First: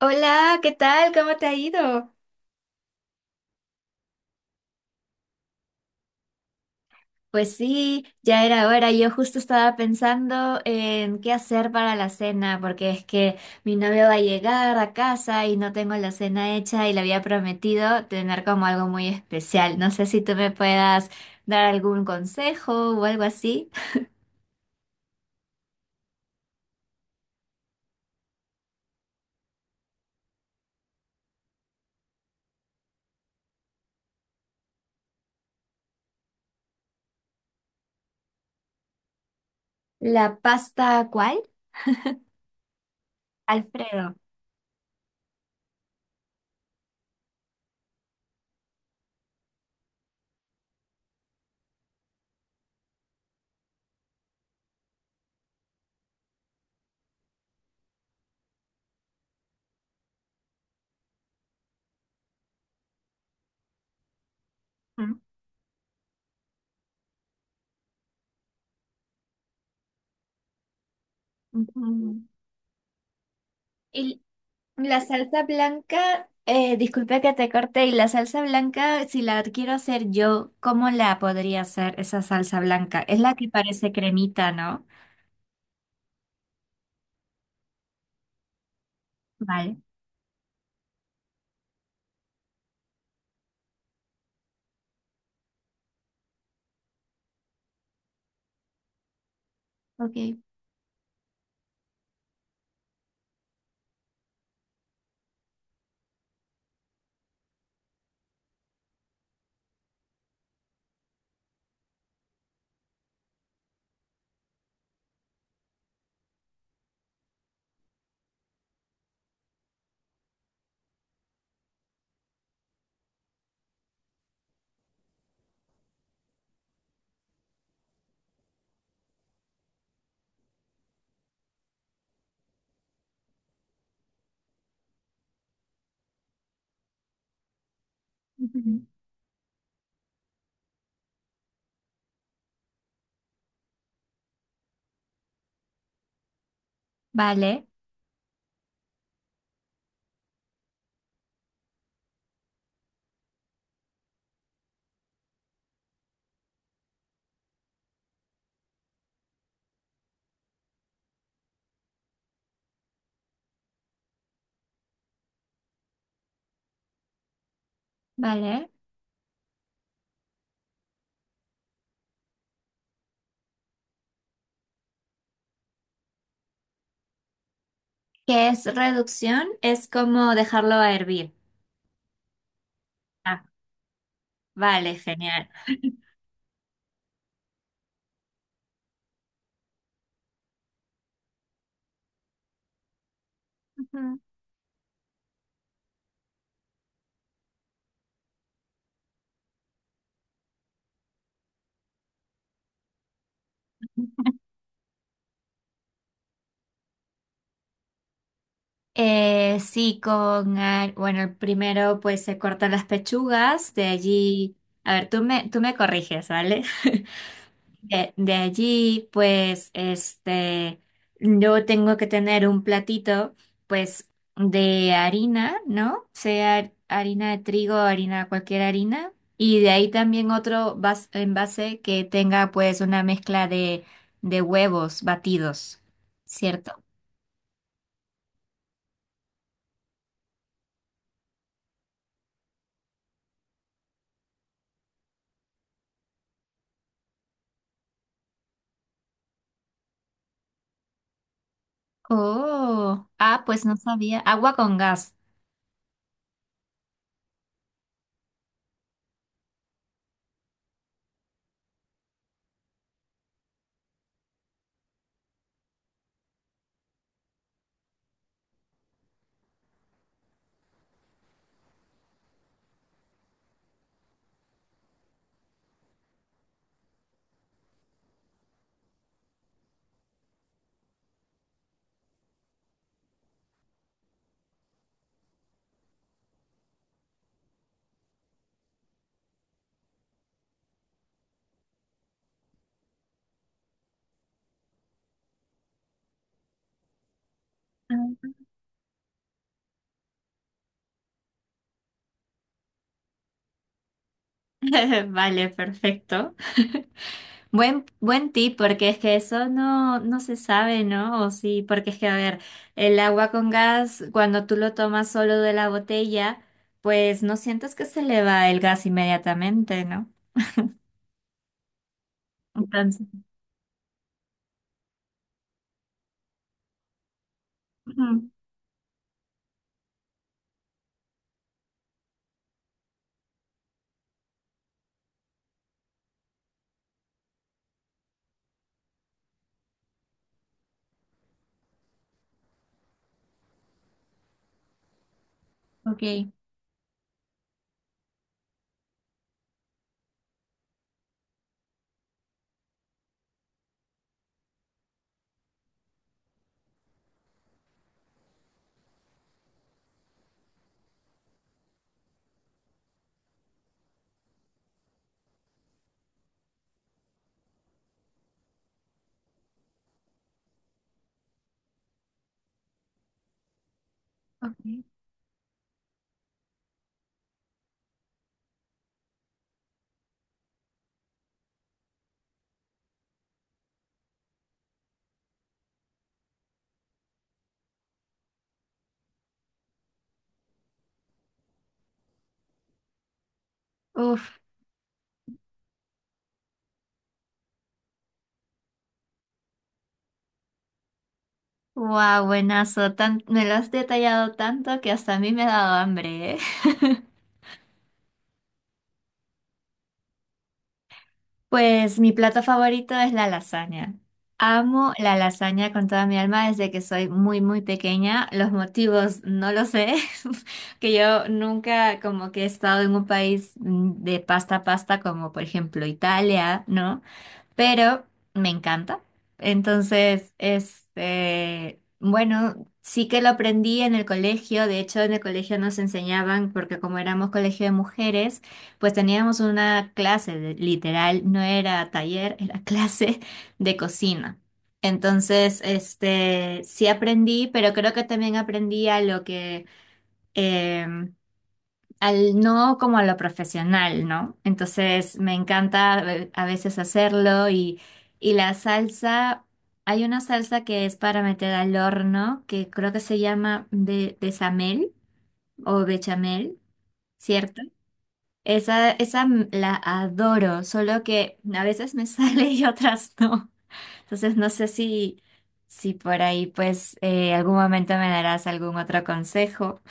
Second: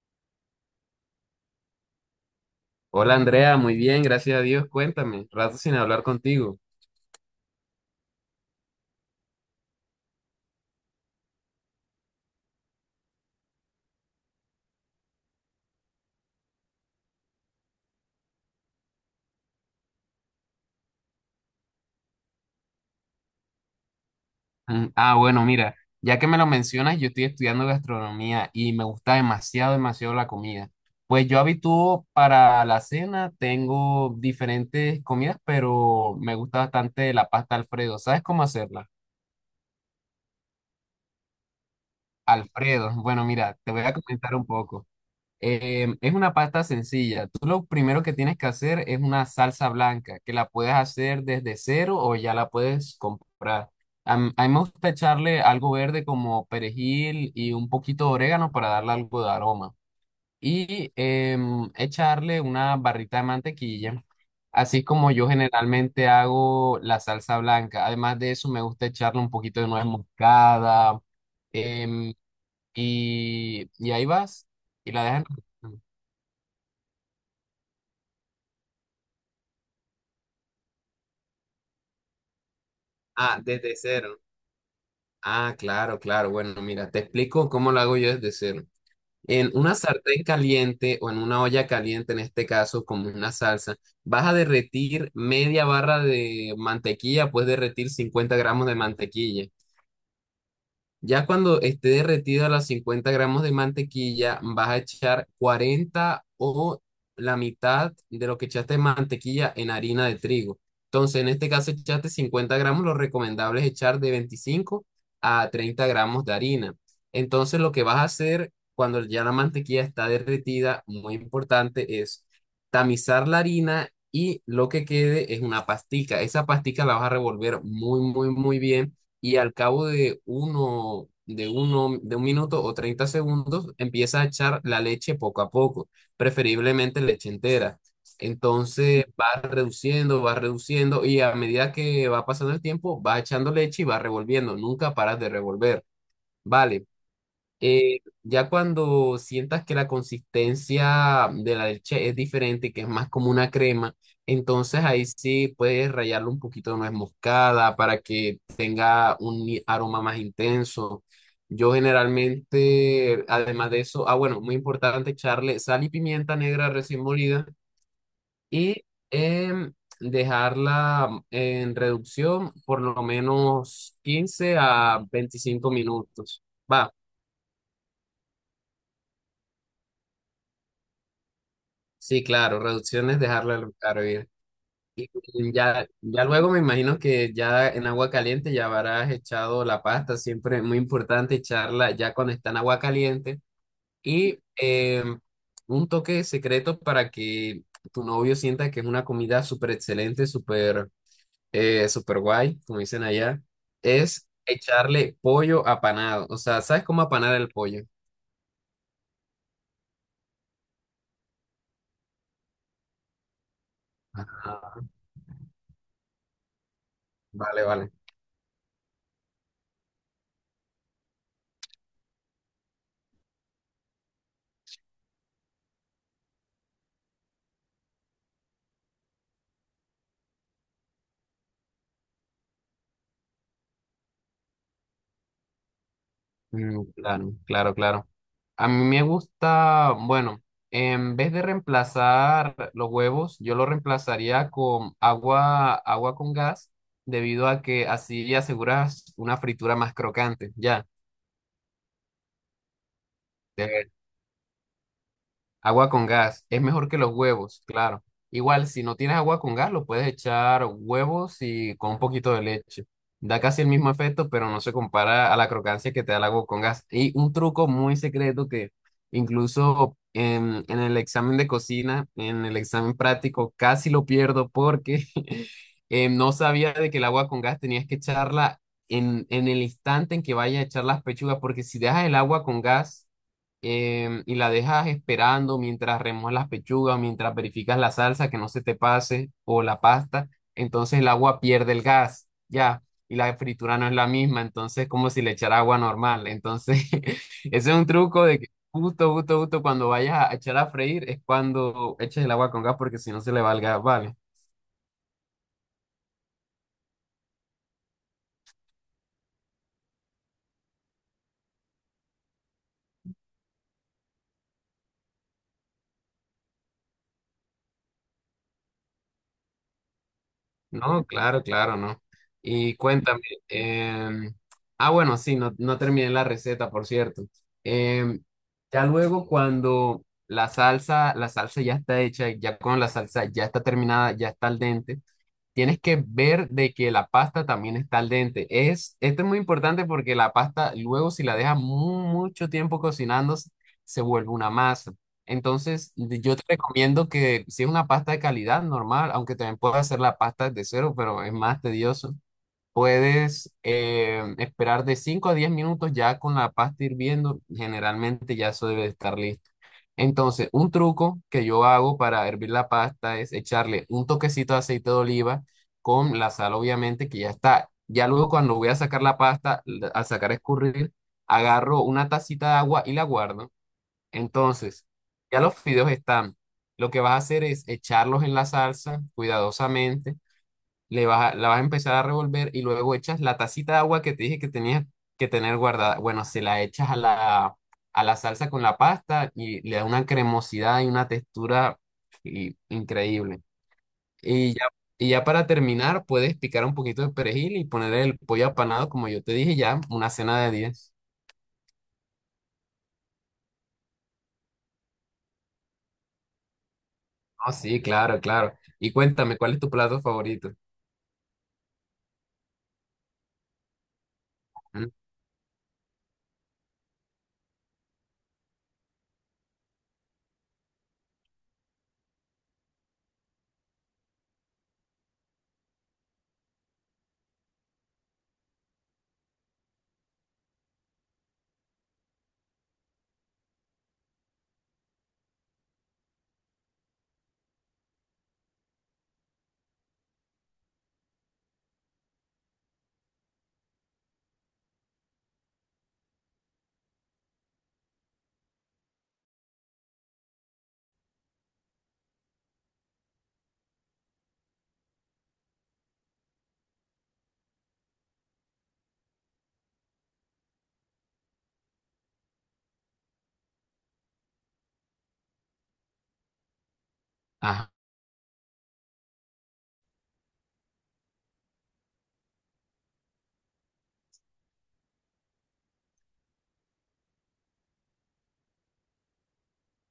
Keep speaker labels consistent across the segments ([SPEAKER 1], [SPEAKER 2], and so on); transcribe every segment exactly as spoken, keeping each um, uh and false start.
[SPEAKER 1] Hola, ¿qué tal? ¿Cómo te ha ido?
[SPEAKER 2] Hola Andrea, muy bien, gracias a Dios. Cuéntame, rato sin hablar contigo.
[SPEAKER 1] Pues sí, ya era hora. Yo justo estaba pensando en qué hacer para la cena, porque es que mi novio va a llegar a casa y no tengo la cena hecha y le había prometido tener como algo muy especial. No sé si tú me puedas dar algún consejo o algo así.
[SPEAKER 2] Mm, Ah, bueno, mira, ya que me lo mencionas, yo estoy estudiando gastronomía y me gusta demasiado, demasiado la comida. Pues yo habitúo para la cena, tengo diferentes comidas, pero me gusta bastante la pasta Alfredo. ¿Sabes cómo hacerla?
[SPEAKER 1] ¿La pasta cuál?
[SPEAKER 2] Alfredo, bueno, mira, te voy a
[SPEAKER 1] Alfredo.
[SPEAKER 2] comentar un poco. Eh, es una pasta sencilla. Tú lo primero que tienes que hacer es una salsa blanca, que la puedes hacer desde cero o ya la puedes comprar. A, m- a mí me gusta echarle algo verde como perejil y un poquito de orégano para darle algo de aroma. Y em, echarle una barrita de mantequilla, así como
[SPEAKER 1] Ujú.
[SPEAKER 2] yo generalmente hago la salsa blanca. Además de eso, me gusta echarle un poquito de nuez moscada. em,
[SPEAKER 1] Ujú.
[SPEAKER 2] y, y ahí
[SPEAKER 1] Y
[SPEAKER 2] vas y
[SPEAKER 1] la
[SPEAKER 2] la dejan.
[SPEAKER 1] salsa blanca, eh, disculpe que te corté y la salsa blanca, si la quiero hacer yo, ¿cómo la podría hacer esa salsa blanca? Es la
[SPEAKER 2] Ah,
[SPEAKER 1] que
[SPEAKER 2] desde
[SPEAKER 1] parece
[SPEAKER 2] cero.
[SPEAKER 1] cremita, ¿no?
[SPEAKER 2] Ah, claro, claro. Bueno, mira, te explico cómo lo hago yo desde cero. En una
[SPEAKER 1] Vale,
[SPEAKER 2] sartén caliente o en una olla caliente, en este caso, como una salsa, vas a derretir media barra de mantequilla, puedes derretir cincuenta gramos de mantequilla.
[SPEAKER 1] ok.
[SPEAKER 2] Ya cuando esté derretida las cincuenta gramos de mantequilla, vas a echar cuarenta o la mitad de lo que echaste de mantequilla en harina de trigo. Entonces, en este caso, echaste cincuenta gramos, lo recomendable es echar de veinticinco a treinta gramos de harina. Entonces, lo que vas a hacer cuando ya la mantequilla está derretida, muy importante, es tamizar la harina y lo que quede es una pastica. Esa pastica la vas a revolver muy, muy, muy bien y al cabo de uno, de uno, de un minuto o treinta segundos empieza a echar la leche poco a poco, preferiblemente leche entera.
[SPEAKER 1] Ujú.
[SPEAKER 2] Entonces va reduciendo, va reduciendo y a medida que va pasando el tiempo va echando leche y va revolviendo, nunca paras de revolver. Vale,
[SPEAKER 1] Vale,
[SPEAKER 2] eh, ya cuando sientas que la consistencia de la leche es diferente, que es más como una crema, entonces ahí sí puedes rallarle un poquito de nuez moscada para que tenga un i- aroma más intenso. Yo generalmente, además de eso, ah, bueno, muy importante echarle sal y pimienta negra recién molida
[SPEAKER 1] vale.
[SPEAKER 2] y em, dejarla en reducción por lo menos quince a veinticinco minutos. Va.
[SPEAKER 1] ¿Qué es reducción? Es como dejarlo a hervir.
[SPEAKER 2] Sí, claro, reducción es
[SPEAKER 1] Ah,
[SPEAKER 2] dejarla al- al hervir.
[SPEAKER 1] vale, genial.
[SPEAKER 2] Ya, ya luego me imagino que ya en agua caliente ya habrás echado la pasta, siempre muy importante echarla ya cuando está en agua caliente.
[SPEAKER 1] Ujú.
[SPEAKER 2] Y eh, un toque secreto para que tu novio sienta que es una comida súper excelente, súper eh, súper guay, como dicen allá, es echarle pollo apanado. O sea, ¿sabes cómo apanar el pollo?
[SPEAKER 1] Eh, sí, con, ar- bueno, primero pues se cortan las pechugas, de allí,
[SPEAKER 2] Ajá.
[SPEAKER 1] a ver, tú me, tú me corriges, ¿vale?
[SPEAKER 2] Vale, vale.
[SPEAKER 1] De, de allí, pues, este, yo tengo que tener un platito, pues, de harina, ¿no? Sea harina de trigo, harina, cualquier harina. Y de ahí también otro vas- envase que tenga, pues, una mezcla de, de huevos batidos, ¿cierto?
[SPEAKER 2] Mm, claro, claro, claro. A mí me gusta, bueno, en vez de reemplazar los huevos, yo lo reemplazaría con agua, agua con gas, debido a que así aseguras una fritura más crocante. Ya,
[SPEAKER 1] Oh, ah, pues no
[SPEAKER 2] te
[SPEAKER 1] sabía. Agua con gas.
[SPEAKER 2] Agua con gas es mejor que los huevos, claro. Igual, si no tienes agua con gas, lo puedes echar huevos y con un poquito de leche. Da casi el mismo efecto, pero no se compara a la crocancia que te da el agua con gas. Y un truco muy secreto que incluso en, en el examen de cocina, en el examen práctico, casi lo pierdo porque eh, no sabía de que el agua con gas tenías que echarla en, en el instante en que vaya a echar las pechugas, porque si dejas el agua con gas em, y la dejas esperando mientras remojas las pechugas, mientras verificas la salsa que no se te pase o la pasta, entonces el agua pierde el gas, ya, y la fritura no es la misma, entonces es como si le echara agua normal, entonces ese es un truco
[SPEAKER 1] Ah.
[SPEAKER 2] de que justo, justo, justo cuando vayas a echar a freír es cuando eches el agua con gas porque si no se le va el gas, ¿vale?
[SPEAKER 1] Vale, perfecto. Buen, buen tip, porque es que eso no, no se sabe, ¿no? O sí, porque es que, a ver, el agua con gas, cuando tú lo tomas solo de la botella, pues no sientes que se le va el gas inmediatamente, ¿no?
[SPEAKER 2] No, claro, claro, no. Y
[SPEAKER 1] Entonces,
[SPEAKER 2] cuéntame, em, ah, bueno, sí, no, no terminé la receta, por cierto. Em,
[SPEAKER 1] ujú,
[SPEAKER 2] ya luego cuando la salsa, la salsa ya está hecha, ya con la salsa ya está terminada, ya está al dente. Tienes que ver de que la pasta también está al dente. Es, esto es muy importante porque la pasta luego si la dejas mu- mucho tiempo cocinando se se vuelve una masa. Entonces de-
[SPEAKER 1] ok,
[SPEAKER 2] yo te recomiendo que si es una pasta de calidad normal, aunque también puedes hacer la pasta de cero, pero es más tedioso. Puedes eh, esperar de cinco a diez minutos ya con la pasta hirviendo. Generalmente ya eso debe de estar listo. Entonces, un truco que yo hago para hervir la pasta es echarle un toquecito de aceite de oliva con la sal, obviamente, que ya está. Ya luego cuando voy a sacar la pasta, la- al sacar a escurrir, agarro una tacita de agua y la guardo.
[SPEAKER 1] ok.
[SPEAKER 2] Entonces, ya los fideos están. Lo que vas a hacer es echarlos en la salsa cuidadosamente, le vas a- la vas a empezar a revolver y luego echas la tacita de agua que te dije que tenías que tener guardada. Bueno, se la echas a la, a la salsa con la pasta y le da una cremosidad y una textura i- increíble.
[SPEAKER 1] Uf,
[SPEAKER 2] Y ya, y ya para terminar, puedes picar un poquito de perejil y poner el pollo apanado, como yo te dije ya, una cena de diez.
[SPEAKER 1] wow, buenazo. Tan, me lo has detallado tanto que hasta a mí me ha dado hambre, ¿eh?
[SPEAKER 2] Oh, sí, claro, claro. Y cuéntame, ¿cuál es tu plato favorito?
[SPEAKER 1] Pues mi plato favorito es la lasaña.
[SPEAKER 2] Mm.
[SPEAKER 1] Amo la lasaña con toda mi alma desde que soy muy, muy pequeña. Los motivos no lo sé, que yo nunca como que he estado en un país mm, de pasta a pasta como por ejemplo Italia, ¿no? Pero me encanta. Entonces, este, bueno, sí que lo aprendí en el colegio. De hecho, en el colegio nos enseñaban, porque como éramos colegio de mujeres, pues teníamos una clase, de- literal, no era taller, era clase de cocina. Entonces, este, sí aprendí, pero creo que también aprendí a lo que em, al no como a lo profesional, ¿no? Entonces me encanta eh, a veces hacerlo y, y la salsa, hay una salsa que es para meter al horno, que creo que se llama be- bechamel o bechamel, ¿cierto?
[SPEAKER 2] Ajá.
[SPEAKER 1] Esa, esa m- la adoro, solo que a veces me sale y otras no. Entonces no sé si, si por ahí pues eh, algún momento me darás algún otro consejo.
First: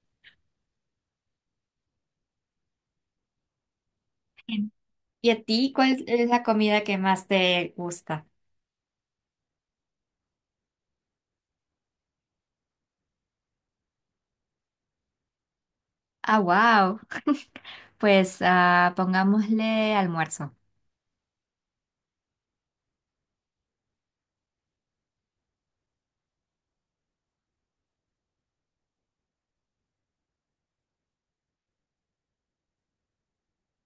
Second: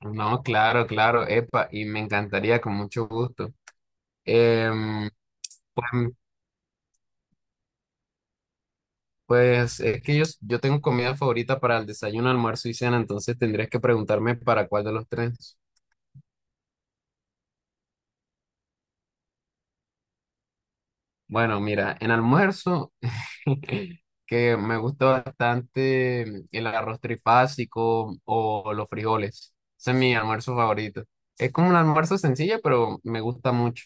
[SPEAKER 2] No, claro, claro, epa, y me encantaría con mucho gusto. Em,
[SPEAKER 1] ¿Y a ti
[SPEAKER 2] pues,
[SPEAKER 1] cuál es la comida que más te gusta?
[SPEAKER 2] Pues es que yo, yo tengo comida favorita para el desayuno, almuerzo y cena, entonces tendrías que preguntarme para cuál de los tres.
[SPEAKER 1] Ah, wow. Pues ah, pongámosle almuerzo.
[SPEAKER 2] Bueno, mira, en almuerzo, que me gusta bastante el arroz trifásico o los frijoles. Ese es mi almuerzo favorito. Es como un almuerzo sencillo, pero me gusta mucho.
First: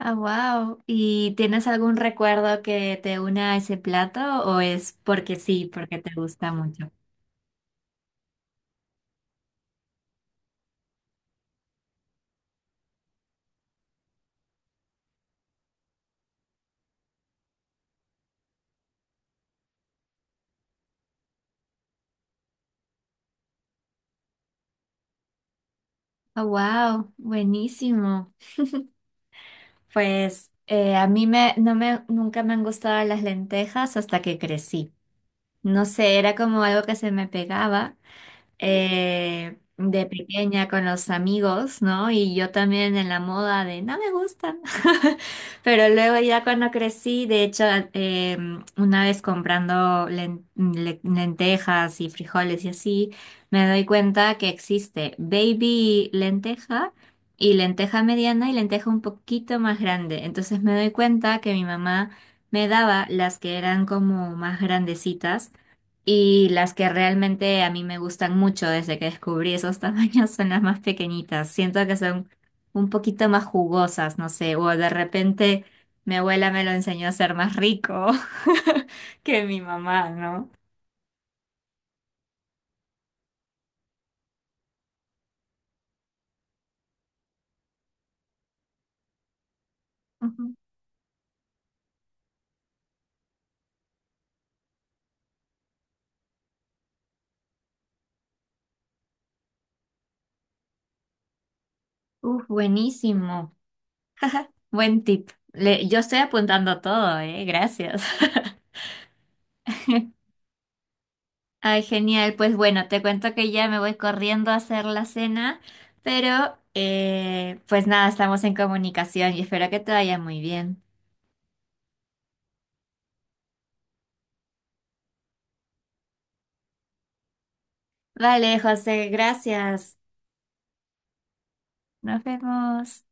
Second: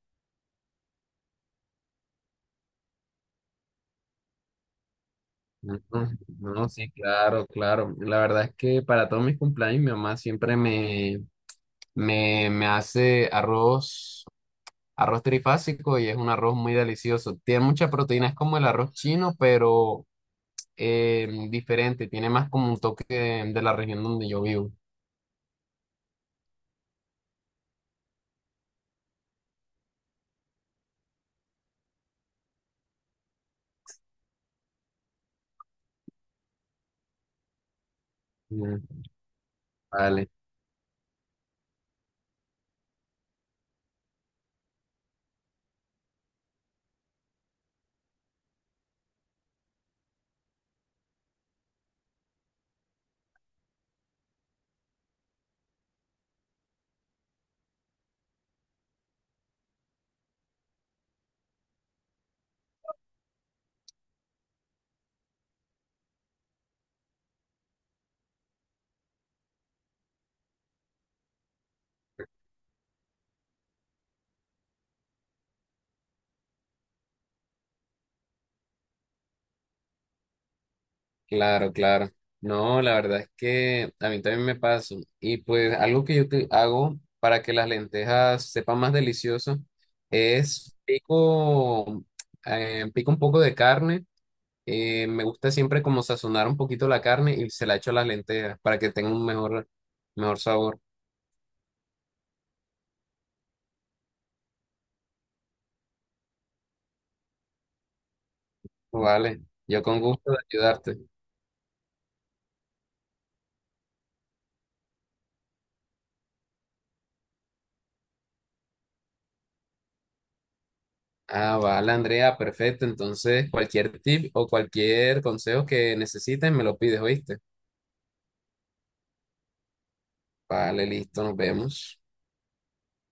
[SPEAKER 1] Ah, wow. ¿Y tienes algún recuerdo que te una a ese plato o es porque sí,
[SPEAKER 2] Ujú.
[SPEAKER 1] porque te gusta
[SPEAKER 2] No, sí,
[SPEAKER 1] mucho?
[SPEAKER 2] claro, claro. La verdad es que para todos mis cumpleaños mi mamá siempre me, me, me hace arroz. Arroz trifásico y es un arroz muy delicioso. Tiene mucha proteína, es como el arroz chino, pero eh, diferente. Tiene más como un toque de, de la región donde yo vivo.
[SPEAKER 1] Ah, wow. Buenísimo. Pues eh, a mí me, no me, nunca me han gustado las lentejas hasta que crecí. No sé, era como algo que se me pegaba.
[SPEAKER 2] Mm,
[SPEAKER 1] eh, de
[SPEAKER 2] vale,
[SPEAKER 1] pequeña con los amigos, ¿no? Y yo también en la moda de no me gustan. Pero luego ya cuando crecí, de hecho, eh, una vez comprando len- le- lentejas y frijoles y así, me doy cuenta que existe baby lenteja. Y lenteja mediana y lenteja un poquito más grande. Entonces me doy cuenta que mi mamá me daba las que eran como más grandecitas y las que realmente a mí me gustan mucho desde que descubrí esos tamaños son las más pequeñitas. Siento que son un poquito más jugosas, no sé, o de repente mi abuela me lo enseñó a ser más rico que mi mamá, ¿no?
[SPEAKER 2] claro, claro. No, la verdad es que a mí también me pasa. Y pues algo que yo te- hago para que las lentejas sepan más delicioso
[SPEAKER 1] Ujú.
[SPEAKER 2] es pico, eh, pico un poco de carne. Eh, me gusta siempre como sazonar un poquito la carne y se la echo a las lentejas para que tenga un mejor, mejor sabor.
[SPEAKER 1] Uf, buenísimo. Buen tip. Le- yo estoy apuntando todo, ¿eh? Gracias.
[SPEAKER 2] Vale, yo con gusto de ayudarte.
[SPEAKER 1] Ay, genial. Pues bueno, te cuento que ya me voy corriendo a hacer la cena, pero eh, pues nada, estamos en comunicación y espero que te vaya muy bien.
[SPEAKER 2] Ah, vale, Andrea, perfecto. Entonces, cualquier tip o cualquier consejo que necesites, me lo pides, ¿oíste?
[SPEAKER 1] Vale, José, gracias.
[SPEAKER 2] Vale, listo, nos vemos.
[SPEAKER 1] Nos vemos.